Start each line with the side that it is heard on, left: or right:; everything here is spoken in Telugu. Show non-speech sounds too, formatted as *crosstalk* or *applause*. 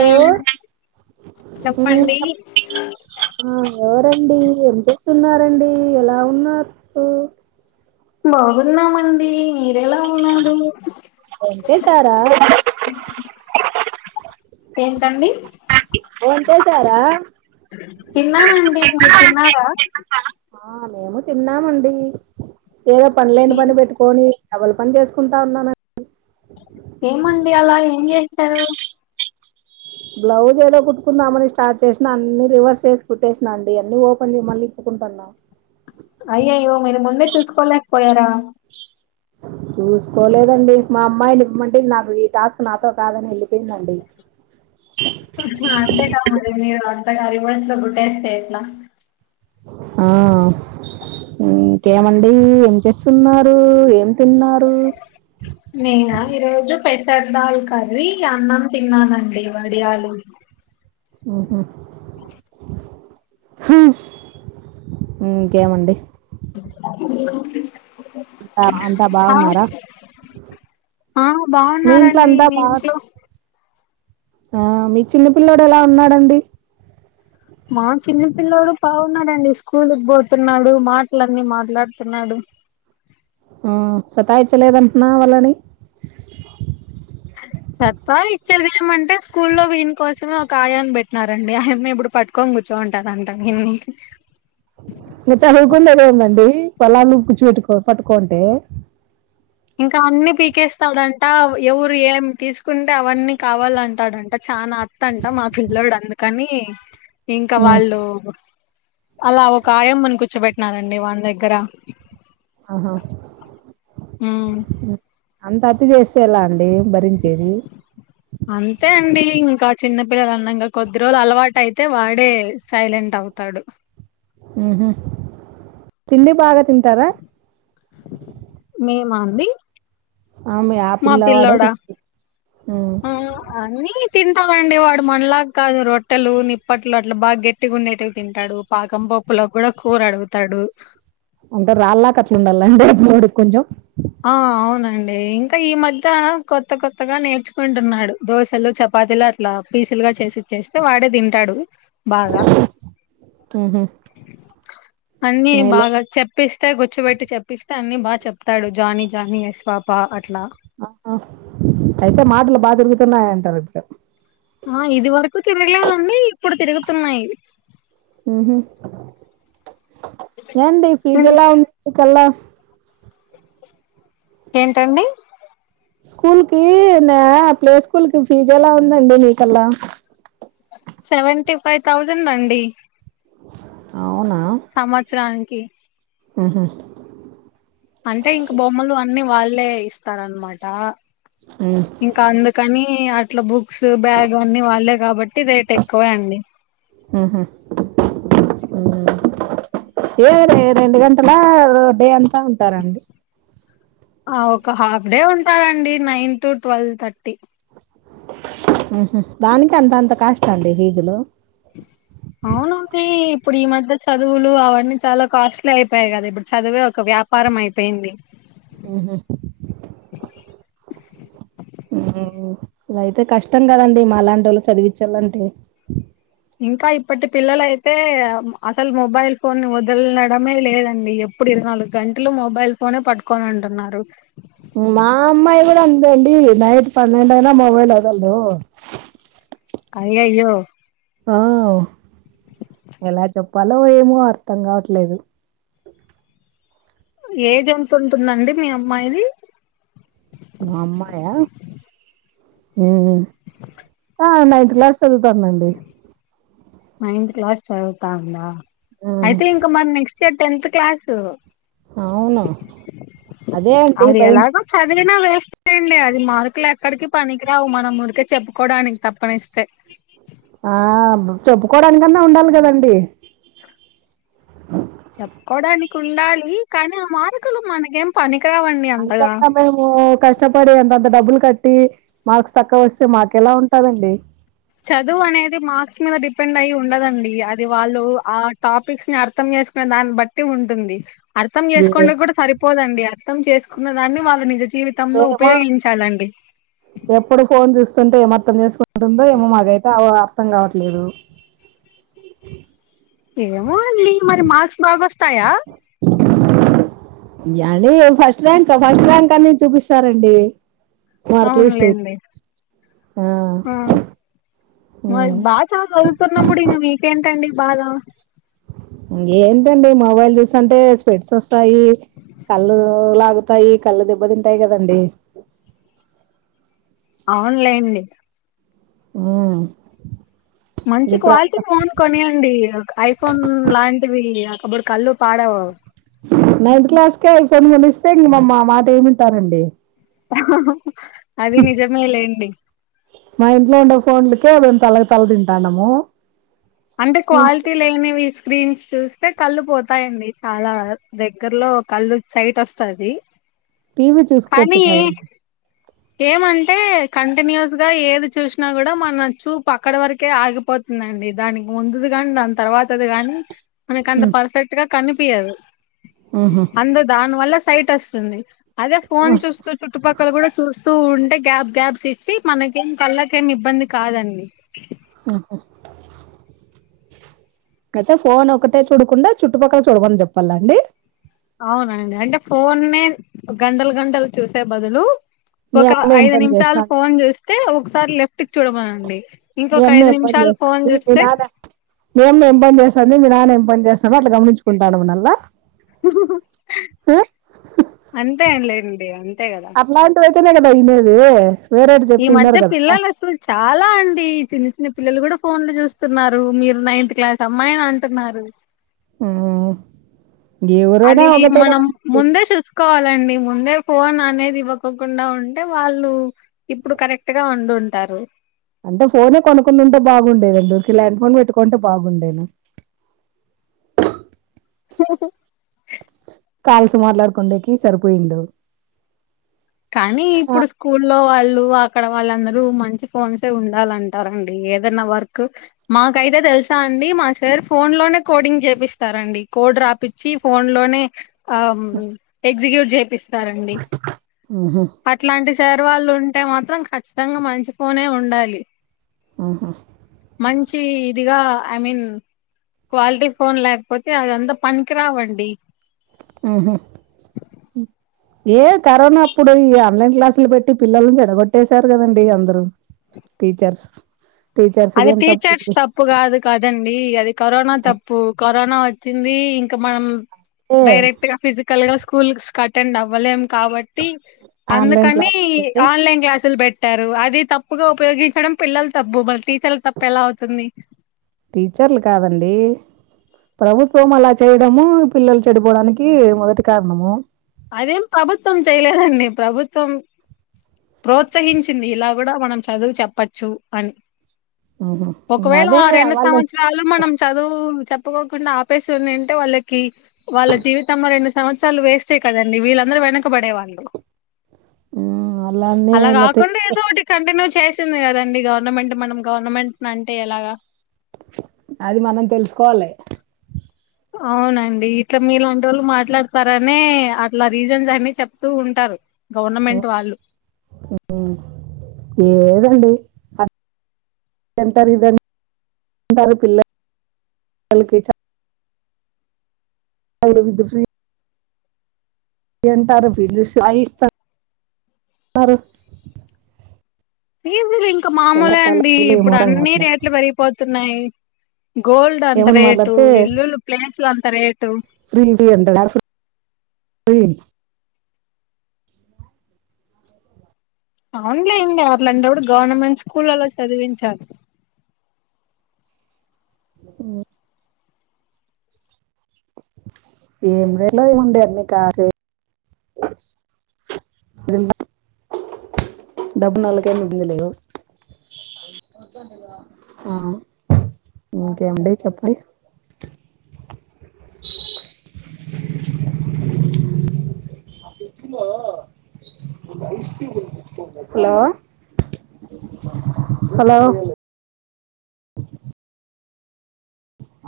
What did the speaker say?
left: ఆ
right: హు
left: చెప్పండి
right: ఆ ఎవరండి ఏం చేస్తున్నారండి ఎలా ఉన్నారు
left: బాగున్నామండి మీరెలా ఉన్నారు
right: బొంచేశారా
left: ఏంటండి
right: బొంచేశారా
left: తిన్నామండి మీరు తిన్నారా
right: ఆ మేము తిన్నామండి ఏదో పని లేని
left: ఏం
right: పని పెట్టుకొని డబుల్ పని చేసుకుంటా ఉన్నానన్ అ
left: ఏమండి అలా ఏం చేస్తారు
right: బ్లౌజ్ ఏదో కుట్టుకుందామని స్టార్ట్ చేసినా అన్ని రివర్స్ చేసి కుట్టేసిన అండి అన్ని ఓపెన్ చేసి మళీ ఇప్పుకుంటున్నా
left: అయ్యయ్యో మీరు ముందే చూసుకోలేకపోయారా
right: చూసుకోలేదండి మా అమ్మాయిని ఇప్పమంటే నాకు ఈ టాస్క్ నాతో కాదని వెళ్ళిపోయిందండి
left: అంతేగా మరి మీరు అంతగా రివర్సులో కుట్టేస్తే ఎట్లా
right: ఆ ఇంకేమండి చేస్తున్నారు ఏం తిన్నారు
left: నేనా ఈ రోజు పెసర్ దాల్ కర్రీ అన్నం తిన్నానండి వడియాలు
right: హ్మ్ హు
left: *inaudible*
right: కేమండి అంతా అంతా
left: ఆ
right: బాగున్నారా
left: ఆ
right: మీ ఇంట్లో
left: బాగున్నారండి
right: అంతా
left: మీ
right: బాగు
left: ఇంట్లో
right: ఆ మీ చిన్న పిల్లడు ఎలా ఉన్నాడండి
left: మా చిన్న పిల్లడు బాగున్నాడండి స్కూల్కి పోతున్నాడు మాటలన్ని మాట్లాడుతున్నాడు.
right: మ్మ్ సతాయిచ్చలేదంటున్నా వాళ్ళని
left: సత్తా ఇచ్చేది ఏమంటే స్కూల్లో వీని కోసమే ఒక ఆయాన్ని పెట్టినారండి అయమ్మ ఇప్పుడు పట్ పట్టుకొని కూర్చొని ఉంటదందా విడ్ని
right: ఇంక చదువుకునేద్ ఎందండీ తెల్లర్లు కూర్చిపెట్టు పట్టుకొనుంటే
left: ఇంకా అన్ని పీకేస్తాడంట ఎవరు ఏం తీసుకుంటే అవన్నీ కావాలంటాడంట. చాలా అత్తంట మా పిల్లడు అందుకని ఇంకా
right: ఉమ్
left: వాళ్ళు అలా ఒక ఆయమని కూర్చోపెట్టినారండి వాని దగ్గర
right: ఆహా
left: ఉమ్
right: అంత అతి చేస్తే ఎలా అండి భరించేది
left: అంతే అండి ఇంకా చిన్న పిల్లలు అన్నక కొద్ది రోజులు అలవాటయితే వాడే సైలెంట్ అవుతాడు.
right: ఉహ్ తిండి బాగా తింటాడ
left: మే మాంబి
right: ఆ మీ ఆ పిల్లవాడు హ్మ్
left: ఆ అన్నీ తింటాడండి వాడు మనలాగ కాదు రొట్టెలు నిప్పట్లు అట్లా బాగా గట్టిగుండేటవి తింటాడు. పాకం పోప్పులో కూడా కూర అడుగుతాడు.
right: అంటే రాళ్ళక అట్లా ఉండాలండి మీ వోడిక్ కొంచెం
left: ఆ అవునండి ఇంకా ఈ మధ్య కొత్త కొత్తగా నేర్చుకుంటున్నాడు దోశలు చపాతీలు అట్లా పీసుల్ గా చేసి ఇచ్చేస్తే వాడే తింటాడు బాగా
right: ఊహు
left: అన్నీ
right: మేలే
left: బాగా చెప్ చెప్పిస్తే గుర్చ్చుబెట్టి చెప్పిస్తే అన్ని బాగా చెప్తాడు జానీ జానీ ఎస్ పాప అట్లా
right: ఆ అయితే మాటలు బాగా తిరుగుతున్నాయంటారు ఇంక
left: ఆ ఇది వరకు తిరగలేదండి ఇప్పుడు తిరుగుతున్నాయి
right: ఎండి
left: హ్మ్.
right: ఫీజుఎలా ఉంది మీ కల్లా
left: ఏంటండి
right: స్కూల్ కి నె ప్లే స్కూల్ కి ఫీజ్ ఎలా ఉందండి నీకలా
left: సేవేంటీ ఫైవ్ థౌజండ్ అండి
right: అవునా
left: సంవత్సరానికి
right: ఉ హుమ్
left: అంటే ఇంక బొమ్మలు అన్ని వాళ్ళే ఇస్తారనమాట
right: హ్మ్
left: ఇంకా అందుకని అట్లా బుక్స్ బ్యాగు అన్ని వాళ్ళే కాబట్టి రేట్ ఎక్కువే అండి
right: ఊహ్మ్ ఏ రెండు గంటల డే అంతా ఉంటారండి
left: ఆ ఒక హాఫ్ డే ఉంటారండి నైన్ టు ట్వెల్వ్ థర్టీ
right: హ్మ్ దానికి అంత అంత కాష్ట అండి ఫీజులు
left: అ అవునంది ఇప్పుడు ఈ మధ్య చదువులు అవన్నీ చాలా కాస్ట్లీ అయిపోయాయి కదా ఇప్పుడు చదువే ఒక వ్యాప్ పరమైపోయింది
right: ఊహు ఇదైతే కష్టం గదండి మాలాంటోళ్ళు చదివిచ్చలంటే
left: ఇంకా ఇప్పటి పిల్లలైతే అసలు మొబైల్ ఫోన్ని వదల్నడమే లేదండి ప్పుడు ఇరవై నాలుగు గంటలు మొబైల్ ఫోనే పట్టుకోనుంటున్నారు
right: మా అమ్మాయి గూడా అంతే అండి నైట్ పన్నెండైనా మొబైల్ వదలదు
left: అయ్యాయో
right: ఆ ఎలా చెప్పాలో ఏమో అర్థం కావట్లేదు
left: ఏజ్ ఎంతుంటుందండి మీ అమ్మాయ్యిది
right: మా అమ్మాయ ఉమ్ నైన్త్ క్లాస్ చదువుతాందండి
left: నైన్త్ క్లాస్ చదువుతా ఉందా
right: మ్మ్
left: అయితే ఇంక మరి నెక్స్ట్ ఇయర్ టెన్త్ క్లాసు
right: అవును అదే అండీ భైము
left: చదవినా వేస్త్ లేండి అది మార్కులు ఎక్కడికి పనికి రావు మన ముడికే చెప్పుకోవడానికి తప్పనిస్తే
right: ఆ చెప్పుకోవడానికన్నా ఉండాలి గదండి
left: చెప్పుకోడానికి ఉండాలి కానీ ఆ మార్కులు మనకేం పనికిరావండి
right: అన్
left: అంతగా
right: చెప్పలేం కష్టపడి అంతంత డబ్బులు కట్టి మార్క్స్ తక్కువ వస్తే మాకెలా ఉంటాదండి
left: చదువు అనేది మార్క్స్ మీద డిపెండ్ అయి ఉండదండి అది వాళ్ళు ఆ టాపిక్స్ ని అర్ చేసుకునే దాన్ని బట్టి ఉంటుంది అర్థం
right: ఏ
left: చేసుకోండేద్ గూడా సరిపోదండి అర్థం చేసుకున్న దాన్ని వాళ్ళు నిజ జీవితంలో
right: ఏమో
left: ఉపయోగించాలండి
right: ఎప్పుడు ఫోన్ చూస్తుంటే ఏమర్థం చేసుకుంటుందో ఏమో మాకైతే అర్థం కావట్లేదు
left: ఏమో అండి మరి మార్క్స్ బాగొస్తాయా
right: ఫస్ట్ ర్యాంక్ ఫస్ట్ ర్యాంక్ అని చూపిస్తారండి మార్క్ లిస్ట్ అయితే
left: అవునులేండి
right: ఆ
left: ఆ మ బాచ చదువుతున్నప్పుడు ఇంగ మీకేంటండి బాధ
right: ఏంటండి మొబైల్ చూసంటే స్పెడ్స్ వస్తాయి కళ్ళు లాగుతాయి కళ్ళు దెబ్బతింటాయి గదండి
left: అవునులేండి
right: మ్మ్
left: మంచి క్వాలిటీ ఫోన్ కొనియండి ఐఫోన్ లాంటివి అప్పుడు కళ్ళు పాడవవు
right: నైన్త్ క్లాస్ కే ఫోన్ కొనిస్తే ఇంక మా మాట ఏమింటారండి
left: అది నిజమేలేండి
right: మా ఇంట్లో ఉండే ఫోన్లకే మేము తలగ్ తల తింటానము
left: అంటే క్వాలిటీ లేనివిస్ స్క్రీన్స్ చూస్తే కళ్ళు పోతాయండి చాలా దగ్గరలో కళ్ళు సైటొస్తాది
right: టీవీ చూసుకోవచ్చు
left: కానీ
right: కదండి
left: ఏమంటే కంటిన్యూస్ గా ఏది చూసినా గుడా మన చూపు అక్కడ వరకే ఆగిపోతుందండి. దానికి ముందుది గాని దాని తర్వాతది గానీ మనకంత పర్ఫెక్ట్ గా కనిపియదు
right: ఆహా
left: అందు దాని వల్ల సైట్ అస్తుంది అదే ఫోన్ చూస్తు చుట్టుపక్కల గూడా చూస్తూ ఉంటే గ్యాప్ గ్యాప్స్ ఇచ్చి మనకేం కళ్ళకేమి ఇబ్బంది కాదండి
right: హాహు కతా ఫోన్ ఒకటే చూడకుండా చుట్టుపక్కల చూడమని చెప్పాలా అండి
left: అవునండి అంటే ఫోన్నే గంటలు గంటలు చూసే బదులు
right: మీ
left: ఒక
right: అమ్మ ఏం
left: ఐదు
right: పని
left: నిమిషాలు
right: చేస్తాంది
left: ఫోన్ చూస్తే ఒకసారి లెఫ్ట్‌కి చూడమనండి
right: మీ
left: ఇంకొక
right: అమ్మ
left: ఐదు
right: ఏం పని
left: నిమిషాలు ఫోన్
right: చేస్తాంది మీ
left: చూస్తే
right: నాన్న మీ అమ్మ ఏం పని చేస్తాంది మీ నాన్న ఏం పని చేస్తామో అట్లా గమనించుకుంటా ఉండాల్నా
left: అంతే అంన్‌లేండి అంతే కదా
right: ఇలాంటి వైతేనే కదా ఇనేది వేరేటి
left: ఈ
right: చెప్తే ఇనరు
left: మధ్య
right: కదా
left: పిల్లలు అసలు చాలా అండి చిన్న చిన్న పిల్లలు కూడా ఫోన్లు చూస్తున్నారు మీరు నైన్త్ క్లాస్ అమ్మాయి అని అంటున్నారు
right: ఉమ్మ్
left: అది మనం
right: కదండి
left: ముందే చూసుకోవాలండి ముందే ఫోన్ అనేది ఇవ్వకొకుండా ఉంటే వాళ్ళు ఇప్పుడు కరెక్ట్‌గా ఉండుంటారు
right: అంటే ఫోనే కొనకుండుంటే బాగుండేదండి ఉర్కే ల్యాండ్ ఫోన్ పెట్టుకుంటే బాగుండేను
left: హ
right: కాల్స్ మాట్లాడుకుండేకి సరిపోయిండు
left: కానీ ఇప్పుడు స్కూల్లో వాళ్ళు అక్కడ వాళ్ళందరూ మంచి ఫోన్సే ఉండాలంటారండి ఏదైనా వర్క్ మాకైతే తెలుసా అండి మా సార్ ఫోన్లోనే కోడింగ్ చేపిస్తారండి కోడ్ రాపి చ్చి ఫోన్‌లోనే ఆ ఎగ్జిక్యూట్ చేపిస్తారండి
right: మ్మ్ఉహ్మ్
left: అట్లాంటి సార్ వాళ్ళు ఉంటే మాత్రం ఖచ్చితంగా మంచిఫోనే ఉండాలి
right: ఆహా
left: మంచి ఇదిగా ఐ మీన్ క్వాలిటీ ఫోన్ లేకపోతే అదంతా పనికి రావండి
right: మ్మ్ఉహ్మ్ ఏ కరోనా అప్పుడు ఈ ఆన్లైన్ క్లాసులు పెట్టి పిల్లలను చెడగొట్టేశారు కదండి అందరుూ టీచర్స్
left: అది
right: ఇది ఏం
left: టీచర్స్
right: తప్పు
left: త ప్పు కాదు కదండి అది కరోనా తప్పు కరోనా వచ్చింది ఇంక మనం
right: ఏ
left: డైరెక్ట్‌గా ఫిజికల్‌గా స్కూల్స్‌కి అటెండ్ అవ్వలేం కాబ ట్టి
right: ఆన్లైన్
left: అందుకని
right: క్లాస్ పెట్టి
left: ఆన్లైన్ క్లాసులు పె ట్టారు అది తప్పుగా ఉపయోగించడం పిల్లలు తప్పు మల్ల టీచర్లు తప్పు ఎలా అవుతుంది
right: టీచర్లు కాదండి ప్రభుత్వం అలా చేయడము పిల్లలు చెడిపోవడానికి మొదటి కారణము
left: అదేం ప్రభుత్వం చేయలేదండి ప్రభుత్వం ప్రోత్సహించింది ఇలా కూడా మనం చదువు చెప్పచ్చు అని
right: ఉహు
left: ఒకవేళ
right: అదే
left: ఆ రెండు
right: వాళ్ళు
left: సంవత్సరా లు మనం చదువు చెప్పకోకుండా ఆపేసి ఉనింటే వాళ్ళకి వాళ్ల జీవితమో రెండు సంవత్సరాలు వేస్టే కదండి వీళ్ళందరూ వెనకబడే వాళ్ళు
right: ఉమ్ అలానే
left: అలా
right: ఇలా తె
left: కాకుండా ఏదో ఒకటి కంటిన్యూ చేసింది కదండి గవర్నమెంట్ మనం గవర్నమెంట్‌ని అంటే ఎలాగా
right: అది మనం తెలుసుకోవాలి
left: అవునండి ఇట్లా మీలాంటోళ్ళు మాట్లాడతారనే అట్లా రీజన్స్ అన్ని చెప్తూ ఉంటారు గవర్నమెంట్ వాళ్ళు
right: ఉమ్ ఏదండి అ దంటారు ఇదం *inaudible* టారు పిల్ల *inaudible* లకి చె అ వి ద్దు్ర్ వింటారు బిల్లు యిస్తారు అ ఇస్త
left: ఫీజీలు ఇంకా
right: ఎలా
left: మామూలు
right: కట్టాలో
left: అండి
right: ఏమో
left: ఇప్పుడు
right: అర్థం
left: అన్ని
right: కావట్లే
left: రేట్లు పెరిగిపోతున్నాయి గోల్డ్ అంత
right: ఏమని
left: రేటు
right: మాట్లాడితే
left: ఇలులుు ప్లేస్లు అంత రేటు
right: ఫ్రీ ఎంతీ ఫ్రీ
left: అవునులే అండి అట్లంటపుడు గవర్నమెంట్ స్కూళ్లలో చదివించాలి
right: హు ఏరేలో ఉండే అన్ని కా డబ్బు నోలుకైన ఇబ్బంది లేదు ఆ ఇంకేమండి చెప్పిడి హా హలో హలో ్